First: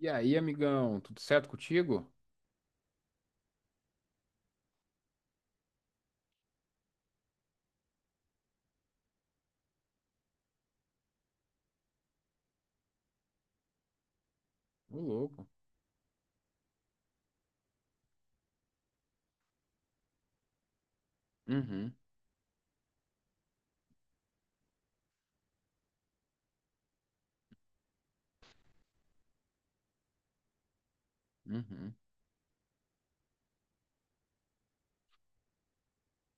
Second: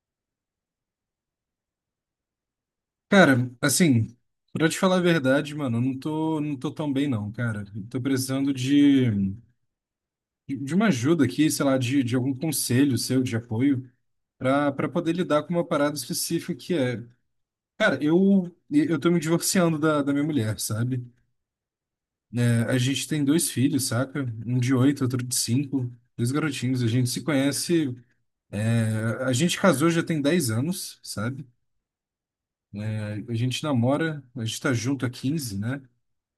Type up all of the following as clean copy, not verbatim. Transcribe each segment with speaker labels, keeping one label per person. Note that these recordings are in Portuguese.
Speaker 1: E aí, amigão, tudo certo contigo?
Speaker 2: Cara, assim, pra te falar a verdade, mano, eu não tô tão bem não, cara. Eu tô precisando de uma ajuda aqui, sei lá, de algum conselho seu, de apoio, pra
Speaker 1: Ô,
Speaker 2: poder lidar
Speaker 1: louco.
Speaker 2: com uma parada específica que é. Cara, eu tô me divorciando da minha mulher, sabe?
Speaker 1: Uhum,
Speaker 2: É, a gente tem dois filhos, saca? Um de 8, outro de 5, dois garotinhos. A gente se conhece. É, a gente casou já tem 10 anos, sabe?
Speaker 1: uhum,
Speaker 2: É, a gente namora, a gente tá junto há 15, né?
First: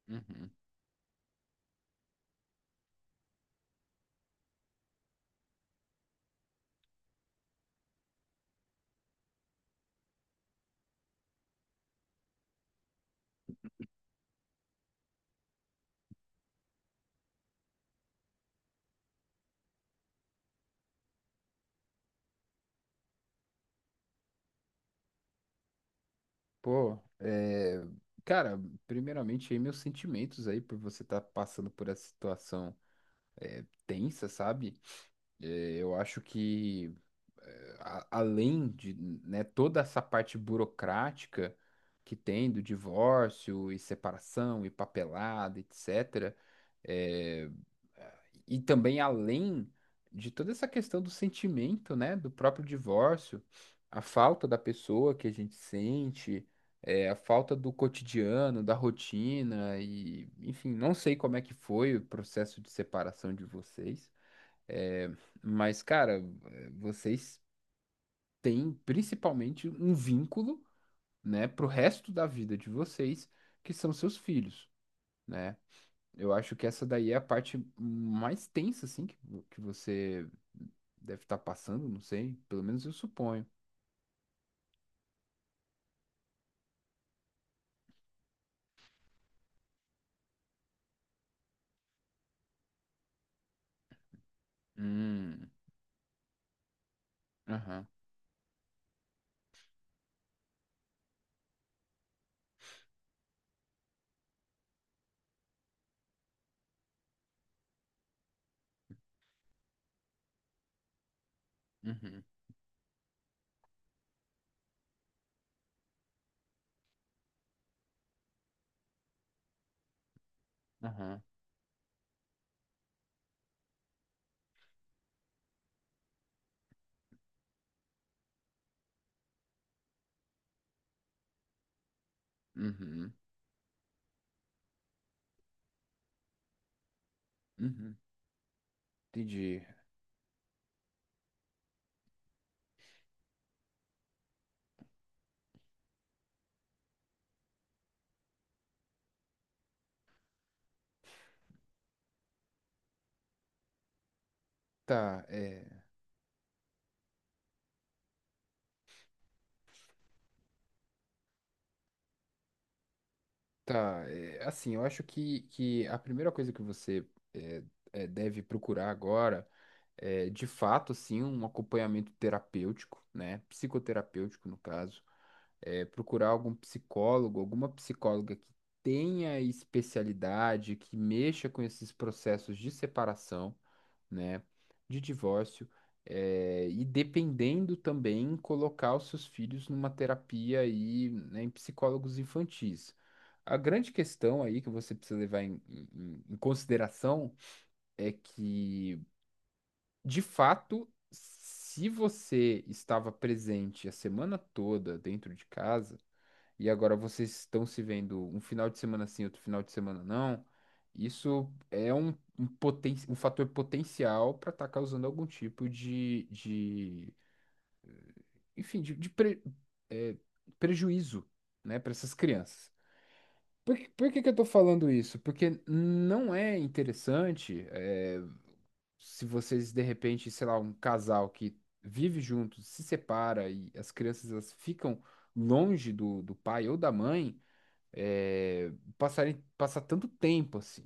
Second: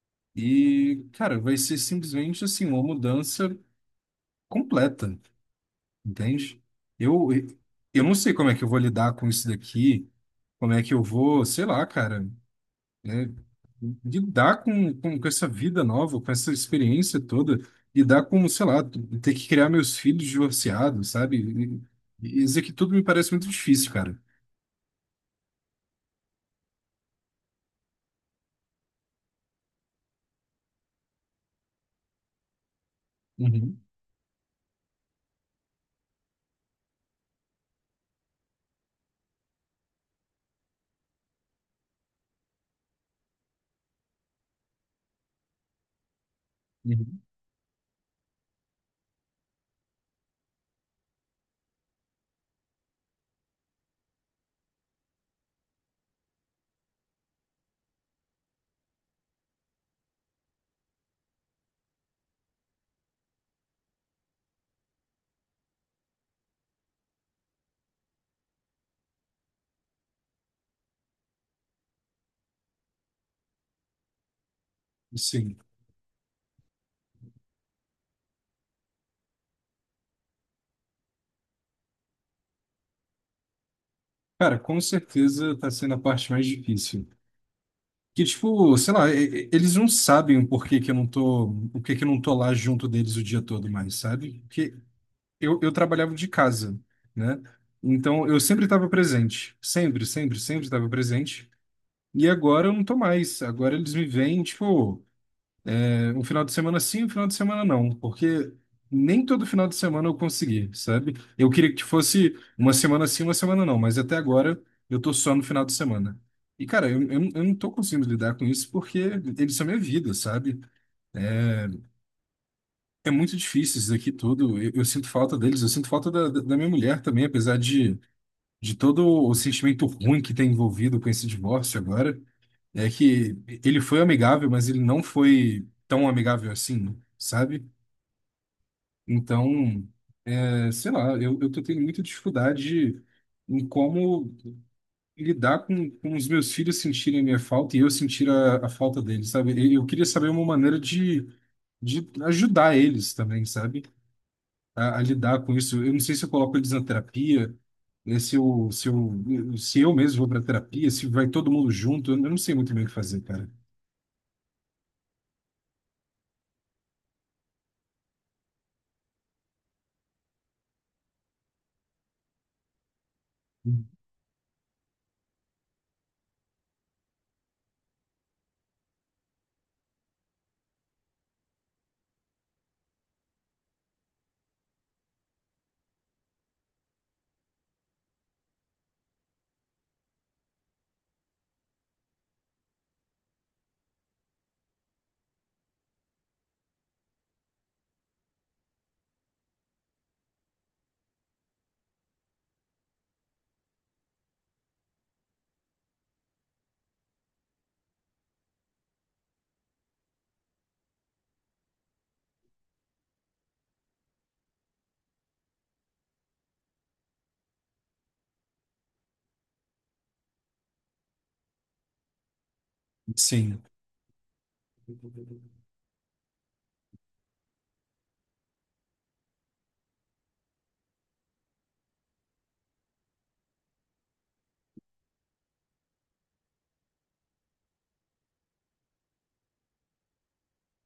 Speaker 1: uhum.
Speaker 2: E, cara, vai ser simplesmente assim, uma mudança completa, entende? Eu, eu não sei como é que eu vou lidar com isso daqui, como é que eu vou, sei lá, cara, né, lidar com essa vida nova, com essa experiência toda, lidar com, sei lá, ter que criar meus filhos divorciados, sabe? E isso aqui tudo me parece muito difícil, cara.
Speaker 1: Pô, é... cara, primeiramente aí meus sentimentos aí por você estar passando por essa situação
Speaker 2: Uhum,
Speaker 1: tensa, sabe? É, eu acho que a- além de, né, toda essa parte burocrática que tem do divórcio e separação e papelada, etc.
Speaker 2: uhum.
Speaker 1: E também além de toda essa questão do sentimento, né, do próprio divórcio, a falta da pessoa que a gente sente, a falta do cotidiano, da rotina e, enfim, não sei como é que foi o processo de separação de vocês, é, mas, cara, vocês têm principalmente um vínculo, né, pro resto da vida de vocês, que são seus filhos. Né?
Speaker 2: Sim.
Speaker 1: Eu acho que essa daí é a parte mais tensa, assim, que você deve estar passando, não sei. Pelo menos eu suponho.
Speaker 2: Cara, com certeza tá sendo a parte mais difícil. Que, tipo, sei lá, eles não sabem o porquê que eu não tô, o que que eu não tô lá junto deles o dia todo mais, sabe? Porque
Speaker 1: Hum,
Speaker 2: eu trabalhava de casa, né?
Speaker 1: aham,
Speaker 2: Então eu sempre estava presente, sempre, sempre, sempre estava presente. E agora eu não tô mais. Agora eles me veem, tipo, um final de semana sim, um final de semana não, porque nem todo final de semana eu consegui, sabe? Eu queria que
Speaker 1: uhum,
Speaker 2: fosse uma semana sim, uma semana não, mas até agora eu tô só no final de semana. E, cara, eu não tô conseguindo lidar com isso porque eles são minha vida, sabe?
Speaker 1: aham,
Speaker 2: É muito difícil isso daqui tudo. Eu sinto falta deles, eu sinto falta da minha mulher também, apesar de todo o sentimento ruim que tem envolvido com esse divórcio agora. É
Speaker 1: uhum,
Speaker 2: que ele foi amigável, mas ele não foi tão amigável assim, sabe?
Speaker 1: uhum. Entendi.
Speaker 2: Então. É, sei lá, eu tô tendo muita dificuldade em como lidar com os meus filhos sentirem a minha falta e eu sentir a falta deles, sabe? E eu queria saber uma maneira de ajudar eles também, sabe? A
Speaker 1: Tá,
Speaker 2: lidar com
Speaker 1: é,
Speaker 2: isso. Eu não sei se eu coloco eles na terapia, né? Se eu mesmo vou pra terapia, se vai todo mundo junto, eu não sei muito bem o que fazer, cara.
Speaker 1: tá, é, assim, eu acho que a primeira coisa que você é, deve procurar agora de fato, assim, um acompanhamento terapêutico, né? Psicoterapêutico, no caso procurar algum psicólogo, alguma psicóloga que tenha especialidade, que mexa com esses processos de separação, né, de divórcio, e dependendo também colocar os seus filhos numa terapia aí, né, em psicólogos infantis. A grande questão aí que você precisa levar em consideração é que, de fato, se você estava presente a semana toda dentro de casa, e agora vocês estão se vendo um final de semana sim, outro final de semana não, isso é um, um, poten um fator potencial para estar causando algum tipo de enfim, de é, prejuízo, né, para essas crianças.
Speaker 2: Sim.
Speaker 1: Por que que eu tô falando isso? Porque não é interessante, se vocês de repente, sei lá, um casal que vive junto, se separa e as crianças elas ficam longe do, do pai ou da mãe, é, passar tanto tempo assim.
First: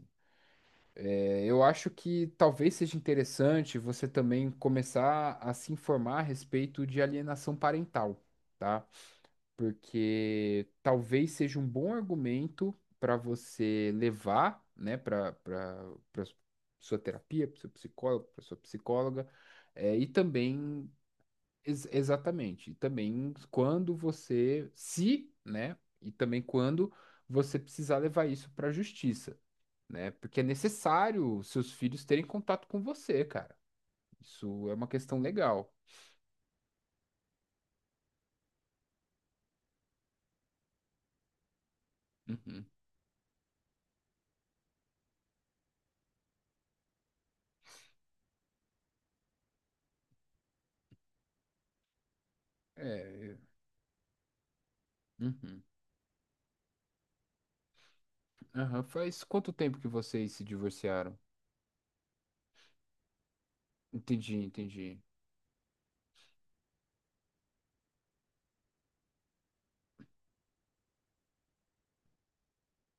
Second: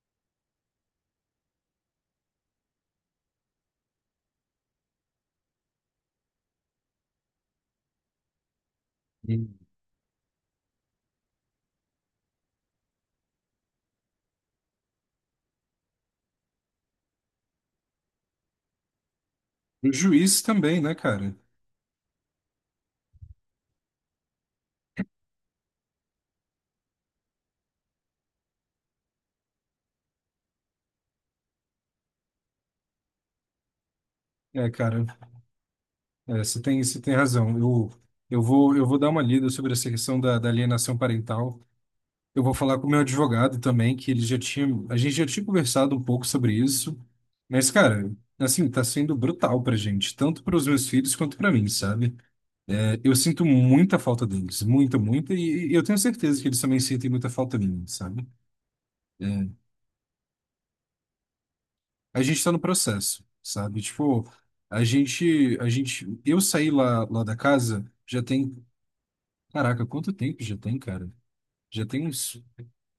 Speaker 1: É, eu acho que talvez seja interessante você também começar a se informar a respeito de alienação parental, tá? Porque talvez seja um bom argumento para você levar, né, para sua terapia, para seu psicólogo, para sua psicóloga,
Speaker 2: O
Speaker 1: é, e
Speaker 2: juiz também,
Speaker 1: também
Speaker 2: né, cara?
Speaker 1: Ex- exatamente. E também quando você precisar levar isso para a justiça, né? Porque é necessário seus filhos terem contato com você, cara. Isso
Speaker 2: É,
Speaker 1: é uma
Speaker 2: cara,
Speaker 1: questão legal.
Speaker 2: é, você tem razão. Eu vou dar uma lida sobre essa questão da alienação parental. Eu vou
Speaker 1: Uhum.
Speaker 2: falar com o meu advogado também, que ele já tinha, a gente já tinha conversado um pouco sobre isso. Mas, cara, assim, tá sendo brutal pra gente, tanto para os meus filhos quanto pra mim, sabe? É, eu
Speaker 1: É.
Speaker 2: sinto muita falta deles, muita, muita,
Speaker 1: Uhum.
Speaker 2: e eu tenho certeza que eles também sentem muita falta minha, sabe?
Speaker 1: Aham. Faz
Speaker 2: É,
Speaker 1: quanto tempo que vocês se divorciaram?
Speaker 2: a gente está no processo, sabe? Tipo,
Speaker 1: Entendi, entendi.
Speaker 2: eu saí lá da casa já tem, caraca, quanto tempo já tem, cara? Já tem uns,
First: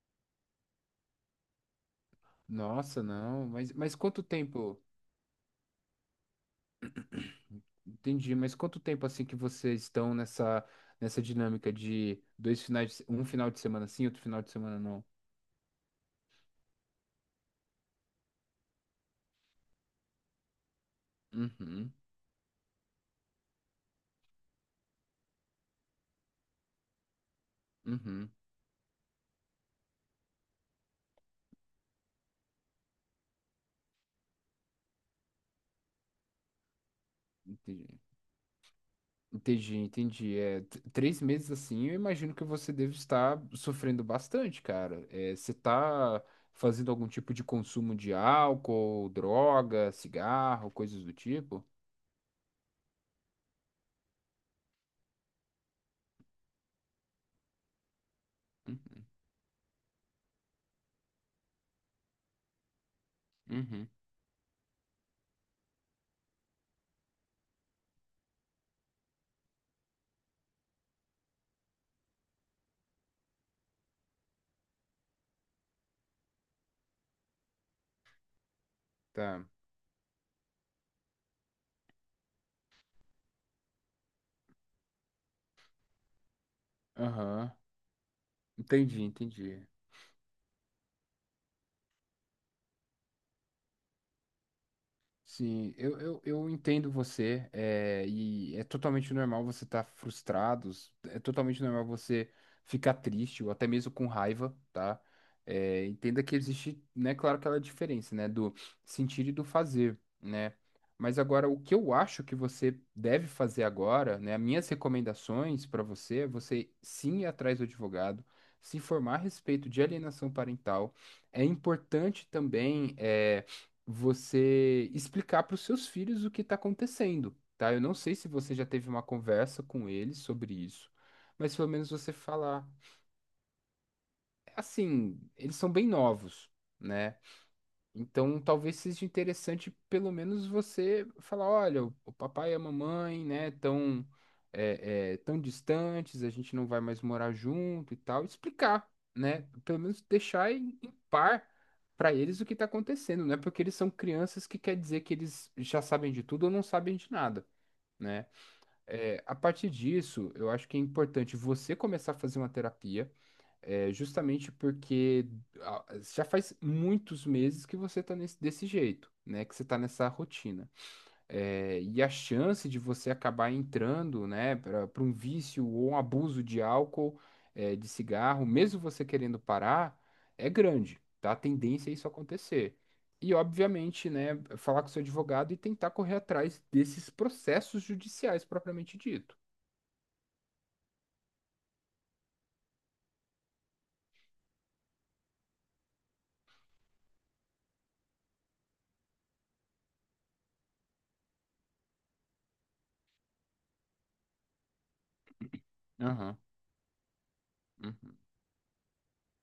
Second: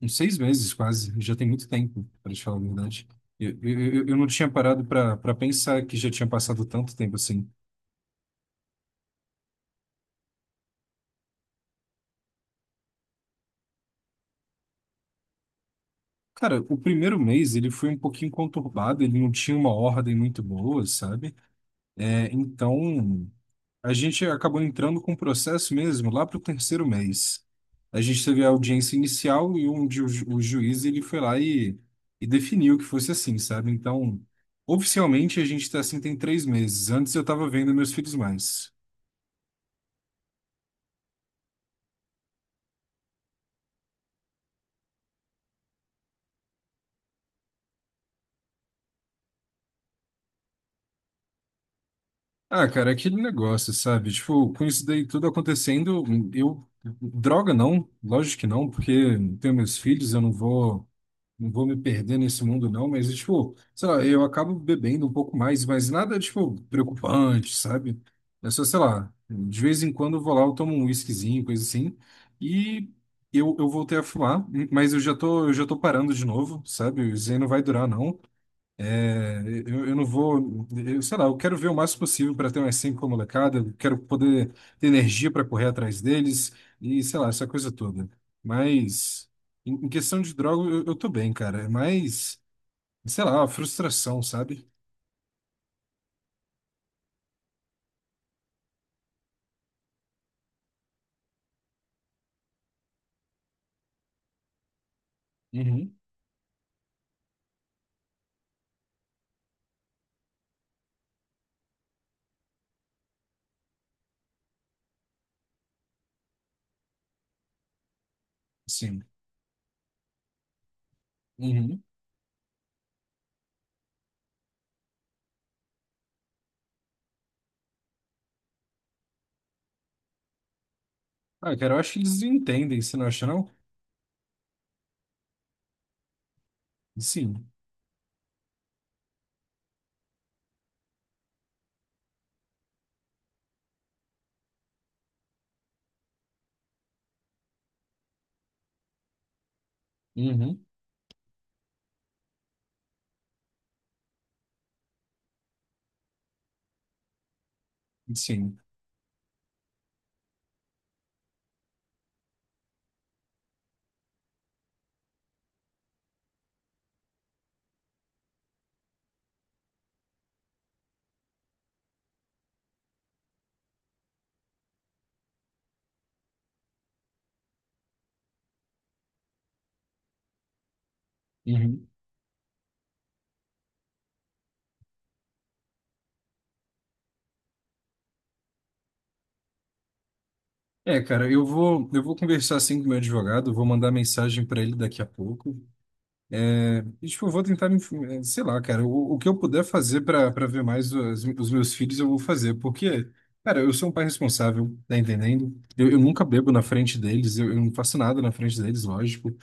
Speaker 2: uns 6 meses quase, já tem muito tempo, para te falar a
Speaker 1: Nossa,
Speaker 2: verdade.
Speaker 1: não.
Speaker 2: Eu, eu,
Speaker 1: Mas
Speaker 2: eu eu
Speaker 1: quanto
Speaker 2: não tinha
Speaker 1: tempo?
Speaker 2: parado para pensar que já tinha passado tanto tempo assim.
Speaker 1: Entendi. Mas quanto tempo assim que vocês estão nessa dinâmica de dois finais, de se- um final de semana sim, outro final de semana não?
Speaker 2: Cara, o primeiro mês ele foi um pouquinho conturbado, ele não tinha uma ordem muito boa, sabe?
Speaker 1: Uhum,
Speaker 2: É, então. A gente acabou entrando com o processo mesmo lá para o terceiro mês. A gente
Speaker 1: uhum,
Speaker 2: teve a audiência inicial e onde o juiz ele foi lá e definiu que fosse assim, sabe? Então, oficialmente a gente está assim tem 3 meses. Antes eu estava vendo meus
Speaker 1: entendi.
Speaker 2: filhos mais.
Speaker 1: Entendi, entendi. É, t- três meses assim, eu imagino que você deve estar sofrendo bastante, cara. É, você tá fazendo algum tipo de consumo de álcool, droga, cigarro, coisas do tipo?
Speaker 2: Ah, cara, é aquele negócio, sabe? Tipo, com isso daí tudo acontecendo, eu. Droga não, lógico que não, porque
Speaker 1: Uhum,
Speaker 2: eu tenho meus filhos, eu não vou. Não vou me perder nesse mundo, não, mas, tipo, sei
Speaker 1: uhum,
Speaker 2: lá, eu acabo bebendo um pouco mais, mas nada, tipo, preocupante, sabe? É só, sei lá, de vez em quando eu vou lá, eu tomo um whiskyzinho, coisa assim, e eu voltei a fumar, mas eu já tô parando de novo, sabe? Isso aí não vai durar, não. É,
Speaker 1: tá.
Speaker 2: eu não vou, eu, sei lá, eu quero ver o máximo possível para ter umas cinco com a molecada, eu quero poder ter energia para correr atrás deles e sei lá, essa
Speaker 1: Aham,
Speaker 2: coisa toda.
Speaker 1: entendi,
Speaker 2: Mas
Speaker 1: entendi.
Speaker 2: em questão de droga, eu tô bem, cara. É mais, sei lá, a frustração, sabe?
Speaker 1: Sim, eu entendo você, é, e é totalmente normal você estar frustrado, é totalmente normal você ficar triste ou até mesmo com raiva, tá? É,
Speaker 2: Uhum,
Speaker 1: entenda que existe, né, claro, aquela diferença, né, do sentir e do fazer, né? Mas agora, o que eu acho que você deve fazer agora, né, as minhas recomendações para você é você sim ir atrás do advogado, se
Speaker 2: sim.
Speaker 1: informar a respeito de alienação parental. É
Speaker 2: Uhum.
Speaker 1: importante também, é, você explicar para os seus filhos o que está acontecendo, tá? Eu não sei se você já teve uma conversa com eles sobre isso,
Speaker 2: Ah,
Speaker 1: mas pelo
Speaker 2: cara, eu
Speaker 1: menos
Speaker 2: acho que
Speaker 1: você
Speaker 2: eles
Speaker 1: falar.
Speaker 2: entendem, você não acha, não?
Speaker 1: É assim, eles são bem novos, né?
Speaker 2: Sim.
Speaker 1: Então, talvez seja interessante pelo menos você falar, olha, o papai e a mamãe, né, tão, tão distantes, a gente não vai mais morar junto e tal, explicar, né, pelo menos deixar
Speaker 2: Uhum,
Speaker 1: par para eles o que está acontecendo, né, porque eles são crianças que quer dizer que eles já sabem de tudo ou não sabem de nada, né.
Speaker 2: sim.
Speaker 1: É, a partir disso, eu acho que é importante você começar a fazer uma terapia, é justamente porque ah, já faz muitos meses que você tá desse jeito, né? Que você tá nessa rotina. É, e a chance de você acabar entrando, né, para um vício ou um abuso de álcool, é, de cigarro, mesmo você querendo parar, é grande, tá? A
Speaker 2: Uhum.
Speaker 1: tendência é isso acontecer. E, obviamente, né, falar com seu advogado e tentar correr atrás desses processos judiciais propriamente dito.
Speaker 2: É, cara, eu vou conversar assim com o meu advogado, vou mandar mensagem para ele daqui a pouco. E, tipo, eu vou tentar, sei lá, cara, o que eu puder fazer para ver mais os meus filhos, eu vou fazer, porque, cara, eu sou um pai responsável, tá entendendo? Eu nunca
Speaker 1: Aham.
Speaker 2: bebo na frente deles, eu não faço
Speaker 1: Uhum.
Speaker 2: nada na frente deles, lógico,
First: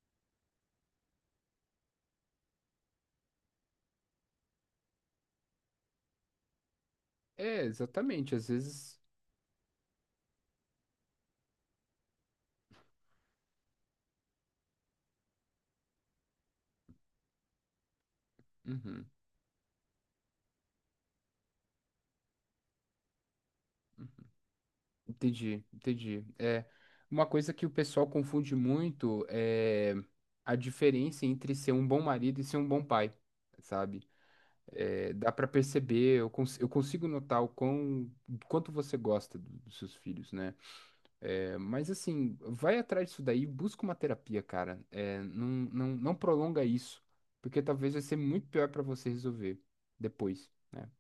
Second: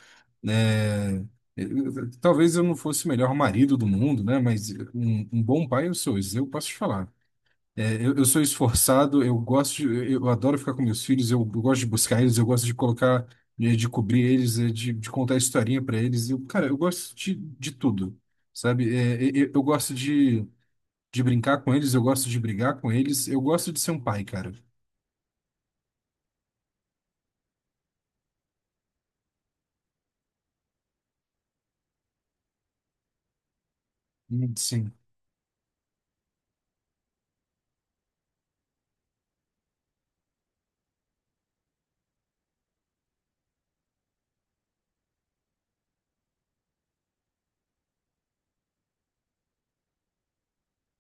Speaker 2: né? Talvez eu não fosse o melhor marido do mundo, né? Mas um bom pai eu sou, isso eu posso te falar.
Speaker 1: É,
Speaker 2: É, eu
Speaker 1: exatamente.
Speaker 2: sou
Speaker 1: Às vezes.
Speaker 2: esforçado, eu gosto, eu adoro ficar com meus filhos, eu gosto de buscar eles, eu gosto de colocar, de cobrir eles, de contar historinha para eles. Eu, cara, eu gosto de tudo,
Speaker 1: Uhum.
Speaker 2: sabe?
Speaker 1: Uhum.
Speaker 2: É, eu gosto de brincar com eles, eu gosto de brigar com eles, eu gosto de ser um pai, cara.
Speaker 1: Entendi, entendi. É, uma coisa que o pessoal confunde muito é a diferença entre ser um bom marido e ser um bom pai, sabe?
Speaker 2: Sim.
Speaker 1: É, dá pra perceber, eu consigo notar o quão, quanto você gosta dos seus filhos, né? É, mas assim, vai atrás disso daí, busca uma terapia, cara. É, não prolonga isso, porque talvez vai ser muito pior pra você resolver depois, né?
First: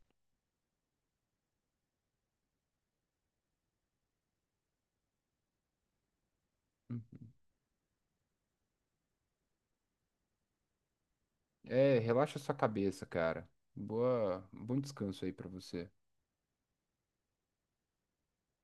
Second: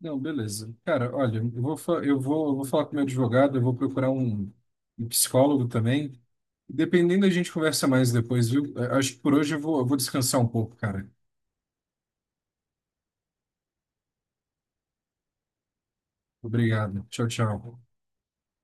Speaker 2: Não, beleza. Cara, olha, eu vou falar com meu advogado, eu vou procurar um psicólogo também. Dependendo, a gente conversa mais depois, viu? Acho que por hoje eu vou descansar um pouco, cara.
Speaker 1: É, relaxa sua cabeça, cara. Boa, bom descanso aí pra você.
Speaker 2: Obrigado. Tchau, tchau.